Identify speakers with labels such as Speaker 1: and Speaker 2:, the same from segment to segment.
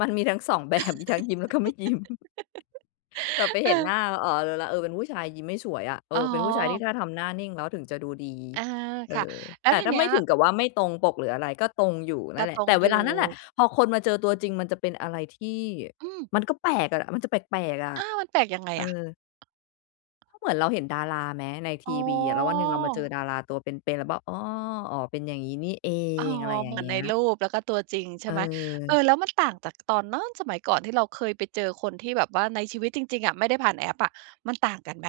Speaker 1: มันมีทั้ง 2 แบบ มีทั้งยิ้มแล้วก็ไม่ยิ้ม แบบไปเห็นหน้
Speaker 2: เออ
Speaker 1: า อ๋อ รู้แล้ว เออ เป็นผู้ชายยิ้มไม่ฉวยอะ เอ
Speaker 2: อ๋
Speaker 1: อ เป็นผู้ชายที่
Speaker 2: อ
Speaker 1: ถ้าทำหน้านิ่งแล้วถึงจะดูดี
Speaker 2: เออ
Speaker 1: เออ
Speaker 2: ค่ะ แล้
Speaker 1: แต
Speaker 2: ว
Speaker 1: ่
Speaker 2: ที
Speaker 1: ถ้
Speaker 2: เ
Speaker 1: า
Speaker 2: นี
Speaker 1: ไ
Speaker 2: ้
Speaker 1: ม่
Speaker 2: ย
Speaker 1: ถึงกับว่า ไม่ตรงปกหรืออะไร ก็ตรงอยู่น
Speaker 2: ก
Speaker 1: ั่
Speaker 2: ็
Speaker 1: นแหล
Speaker 2: ต
Speaker 1: ะ
Speaker 2: ร
Speaker 1: แต
Speaker 2: ง
Speaker 1: ่เ
Speaker 2: อ
Speaker 1: ว
Speaker 2: ยู
Speaker 1: ลา
Speaker 2: ่
Speaker 1: นั่นแหละ พอคนมาเจอตัวจริงมันจะเป็นอะไรที่
Speaker 2: อืม
Speaker 1: มันก็แปลกอะ มันจะแปลก ๆ อะ
Speaker 2: อ้าว มันแปลกยังไง
Speaker 1: เอ
Speaker 2: อะ?
Speaker 1: อ ก็เหมือนเราเห็นดาราไหมในท
Speaker 2: อ๋
Speaker 1: ีวีอะ แล้ววันหนึ่งเรามาเจอ
Speaker 2: อ
Speaker 1: ดาราตัวเป็น ๆ แล้วบอก "อ้อ อ๋อ เป็นอย่างงี้นี่เอ
Speaker 2: อ๋อ
Speaker 1: ง" อะไรอย
Speaker 2: เ
Speaker 1: ่
Speaker 2: ห
Speaker 1: า
Speaker 2: ม
Speaker 1: ง
Speaker 2: ือ
Speaker 1: เ
Speaker 2: น
Speaker 1: งี
Speaker 2: ใ
Speaker 1: ้
Speaker 2: น
Speaker 1: ย
Speaker 2: รูปแล้วก็ตัวจริง ใช
Speaker 1: เ
Speaker 2: ่ไหม เออ
Speaker 1: ออ
Speaker 2: แล้วมันต่างจากตอนโน้น สมัยก่อนที่เราเคยไปเจอคนที่แบบว่าในชีวิตจริง ๆ อะไม่ได้ผ่านแอปอะ มันต่างกันไหม?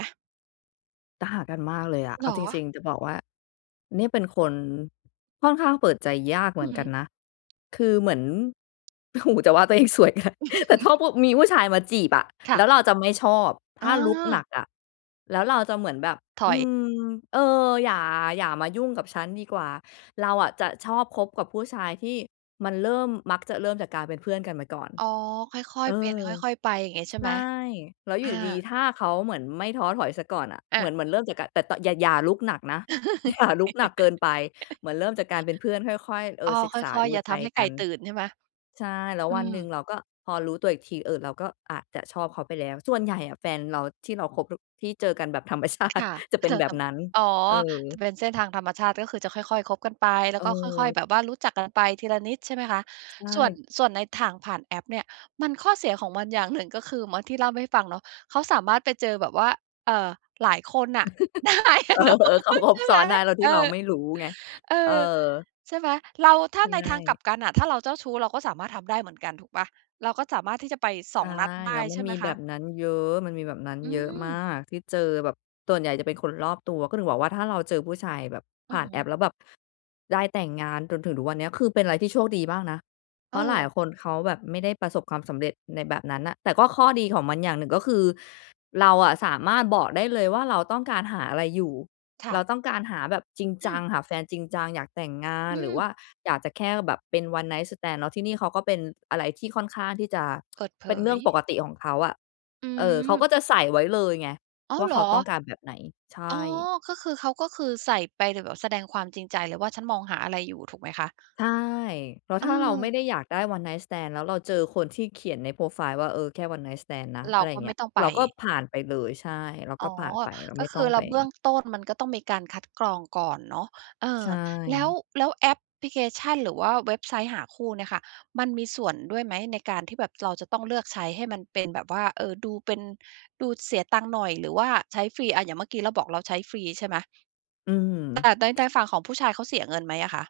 Speaker 1: แต่ห่างกันมากเลยอะ
Speaker 2: เ
Speaker 1: เอ
Speaker 2: หร
Speaker 1: า
Speaker 2: อ?
Speaker 1: จริง ๆ จะบอกว่า นี่เป็นคน ค่อนข้างเปิดใจยากเห
Speaker 2: อ
Speaker 1: ม
Speaker 2: ื
Speaker 1: ื
Speaker 2: อ
Speaker 1: อน
Speaker 2: ฮ
Speaker 1: กั
Speaker 2: ึ
Speaker 1: นนะ คือเหมือน โอ้โฮ จะว่าตัวเอง สวย แต่ถ้าผู้ มีผู้ชายมาจีบอะ
Speaker 2: ค่
Speaker 1: แล
Speaker 2: ะ
Speaker 1: ้วเราจะไม่ชอบ ถ
Speaker 2: อ
Speaker 1: ้ารุกหนั
Speaker 2: า
Speaker 1: กอะ แล้วเราจะเหมือนแบบ
Speaker 2: ถ
Speaker 1: อ
Speaker 2: ่อ
Speaker 1: ื
Speaker 2: ย
Speaker 1: ม "เออ อย่า อย่ามายุ่งกับฉันดีกว่า" เราอะจะชอบคบกับผู้ชายที่มันเริ่ม มักจะเริ่มจากการเป็นเพื่อนกันมาก่อน
Speaker 2: อ๋อ ค่อย
Speaker 1: เอ
Speaker 2: ๆ เป็น
Speaker 1: อ
Speaker 2: ค่อย ๆ ไปอย่างงี้ใช่
Speaker 1: ใช
Speaker 2: ไห
Speaker 1: ่
Speaker 2: ม?
Speaker 1: แล้วอ
Speaker 2: อ
Speaker 1: ยู่
Speaker 2: า
Speaker 1: ดี ๆ ถ้าเขาเหมือนไม่ท้อถอยเสียก่อนน่ะ
Speaker 2: อ
Speaker 1: เหมือ
Speaker 2: ะ
Speaker 1: น เหมือนเริ่มจากการ แต่ ต อย่า อย่ารุกหนักนะ อย่ารุก หนักเกินไป เหมือนเริ่มจากการเป็นเพื่อนค่อย ๆ เอ
Speaker 2: อ๋อ
Speaker 1: อ ศึก
Speaker 2: ค
Speaker 1: ษา
Speaker 2: ่อย
Speaker 1: ด
Speaker 2: ๆ
Speaker 1: ู
Speaker 2: อย่า
Speaker 1: ใ
Speaker 2: ท
Speaker 1: จ
Speaker 2: ำให้ไ
Speaker 1: ก
Speaker 2: ก
Speaker 1: ั
Speaker 2: ่
Speaker 1: น
Speaker 2: ตื่นใช่ไหม?
Speaker 1: ใช่ แล้ว
Speaker 2: อื
Speaker 1: วันหนึ่
Speaker 2: ม
Speaker 1: งเราก็ พอรู้ตัวอีกที เออ เราก็อาจจะชอบเขาไปแล้ว ส่วนใหญ่อะแฟนเราที่เราคบดุ๊ ที่เจอกันแบบ ธรรมชา
Speaker 2: ค
Speaker 1: ติ
Speaker 2: ่ะ
Speaker 1: จะเป็
Speaker 2: จ
Speaker 1: น
Speaker 2: ะ
Speaker 1: แบ
Speaker 2: ท
Speaker 1: บนั้น
Speaker 2: ำ อ๋อ
Speaker 1: เอ
Speaker 2: จะ
Speaker 1: อ
Speaker 2: เป็นเส้นทางธรรมชาติก็คือจะค่อย ๆ คบกันไป แล้วก็ค่อย
Speaker 1: เออ
Speaker 2: ๆ แบบว่ารู้จักกันไปทีละนิด ใช่ไหมคะ?
Speaker 1: ใช
Speaker 2: ส่วน
Speaker 1: ่
Speaker 2: ส่วนในทางผ่านแอปเนี่ย มันข้อเสียของมันอย่างหนึ่ง ก็คือ เหมือนที่เล่าให้ฟังเนาะ เขาสามารถไปเจอแบบว่า เอ่อ หลายคนน่ะ ได้อ
Speaker 1: เอ
Speaker 2: ะเนาะ
Speaker 1: อ ๆ เขาค
Speaker 2: ใช
Speaker 1: บ
Speaker 2: ่
Speaker 1: ซ
Speaker 2: ไ
Speaker 1: ้
Speaker 2: หม
Speaker 1: อนได้โดย
Speaker 2: เ
Speaker 1: ท
Speaker 2: อ
Speaker 1: ี่
Speaker 2: อ
Speaker 1: เราไม่รู้ไง
Speaker 2: เออ
Speaker 1: เออ
Speaker 2: ใช่ไหม เรา ถ้
Speaker 1: ใช
Speaker 2: าใน ทางกลั
Speaker 1: ่
Speaker 2: บกันน่ะ ถ้าเราเจ้าชู้เราก็สามารถทำได้เหมือนกัน ถูกเปล่า เราก็สามารถที่จะไป ส
Speaker 1: ใช
Speaker 2: อ
Speaker 1: ่
Speaker 2: ง นัดได
Speaker 1: แล้
Speaker 2: ้
Speaker 1: วมั
Speaker 2: ใช
Speaker 1: น
Speaker 2: ่ไ
Speaker 1: ม
Speaker 2: ห
Speaker 1: ี
Speaker 2: มค
Speaker 1: แบ
Speaker 2: ะ?
Speaker 1: บนั้นเยอะ มันมีแบบนั้น
Speaker 2: อื
Speaker 1: เยอะมา
Speaker 2: ม
Speaker 1: กที่เจอแบบส่วนใหญ่จะเป็นคนรอบตัว ก็ถึงบอกว่า ถ้าเราเจอผู้ชายแบบ
Speaker 2: อ
Speaker 1: ผ
Speaker 2: ื
Speaker 1: ่
Speaker 2: อ
Speaker 1: าน
Speaker 2: ฮ
Speaker 1: แอ
Speaker 2: ึ
Speaker 1: ป แล้วแบบได้แต่งงานจนถึงทุกวันเนี้ย คือ เป็นอะไรที่โชคดีมากนะ เพ
Speaker 2: เ
Speaker 1: ราะหลาย
Speaker 2: ออ
Speaker 1: คนเขาแบบไม่ได้ประสบความสำเร็จในแบบนั้นน่ะ แต่ก็ข้อดีของมันอย่างหนึ่ง ก็คือเราอะสามารถบอกได้เลยว่า เราต้องการหาอะไรอยู่
Speaker 2: ค
Speaker 1: เ
Speaker 2: ่
Speaker 1: รา
Speaker 2: ะ
Speaker 1: ต้องการหาแบบจริง
Speaker 2: อ
Speaker 1: จ
Speaker 2: ื
Speaker 1: ัง
Speaker 2: ม
Speaker 1: หาแฟนจริงจัง อยากแต่งงาน
Speaker 2: อื
Speaker 1: หรือว
Speaker 2: ม
Speaker 1: ่าอยากจะแค่แบบเป็น one night stand แล้วที่นี่เขาก็เป็นอะไรที่ค่อนข้างที่จะ
Speaker 2: เปิดเผ
Speaker 1: เป็นเรื่องป
Speaker 2: ย
Speaker 1: กติของเขาอะ
Speaker 2: อื
Speaker 1: เออ เขา
Speaker 2: ม
Speaker 1: ก็จะใส่ไว้เลยไง
Speaker 2: อ้า
Speaker 1: ว
Speaker 2: ว
Speaker 1: ่า
Speaker 2: เห
Speaker 1: เ
Speaker 2: ร
Speaker 1: ขา
Speaker 2: อ?
Speaker 1: ต้องการแบบไหน ใช
Speaker 2: อ๋อ
Speaker 1: ่
Speaker 2: ก็คือ เขาก็คือใส่ไปแบบแสดงความจริงใจเลยว่า ฉันมองหาอะไรอยู่ถูกไหมคะ?
Speaker 1: ใช่ เพราะ
Speaker 2: เ
Speaker 1: ถ้าเราไม่
Speaker 2: ออ
Speaker 1: ได้อยากได้ one night stand แล้วเราเจอคนที่เขียนในโพรไฟล์ว่า เออ แค่ one night stand นะ
Speaker 2: เร
Speaker 1: อ
Speaker 2: า
Speaker 1: ะไรอ
Speaker 2: ก
Speaker 1: ย่
Speaker 2: ็
Speaker 1: างเง
Speaker 2: ไ
Speaker 1: ี
Speaker 2: ม
Speaker 1: ้
Speaker 2: ่
Speaker 1: ย
Speaker 2: ต้องไ
Speaker 1: เ
Speaker 2: ป
Speaker 1: ราก็ผ่านไปเลย ใช่ เรา
Speaker 2: อ
Speaker 1: ก็
Speaker 2: ๋อ
Speaker 1: ผ่านไป เรา
Speaker 2: ก
Speaker 1: ไม
Speaker 2: ็
Speaker 1: ่
Speaker 2: ค
Speaker 1: ต้อ
Speaker 2: ื
Speaker 1: ง
Speaker 2: อเร
Speaker 1: ไป
Speaker 2: า เบื้องต้นมันก็ต้องมีการคัดกรองก่อนเนาะ เอ
Speaker 1: ใช
Speaker 2: อ แล้ว
Speaker 1: ่
Speaker 2: แล้วแอปพลิเคชัน หรือว่าเว็บไซต์หาคู่เนี่ยค่ะ มันมีส่วนด้วยไหมในการที่แบบเราจะต้องเลือกใช้ให้มันเป็นแบบว่า เอ่อ ดูเป็น ดูเสียตังค์หน่อย หรือว่าใช้ฟรี อะ อย่างเมื่อกี้เราบอกเราใช้ฟรีใช่ไหม?
Speaker 1: อื
Speaker 2: แต่ใน ใน
Speaker 1: ม
Speaker 2: ฝั่งของผู้ชายเขาเสียเงินไหมอะคะ?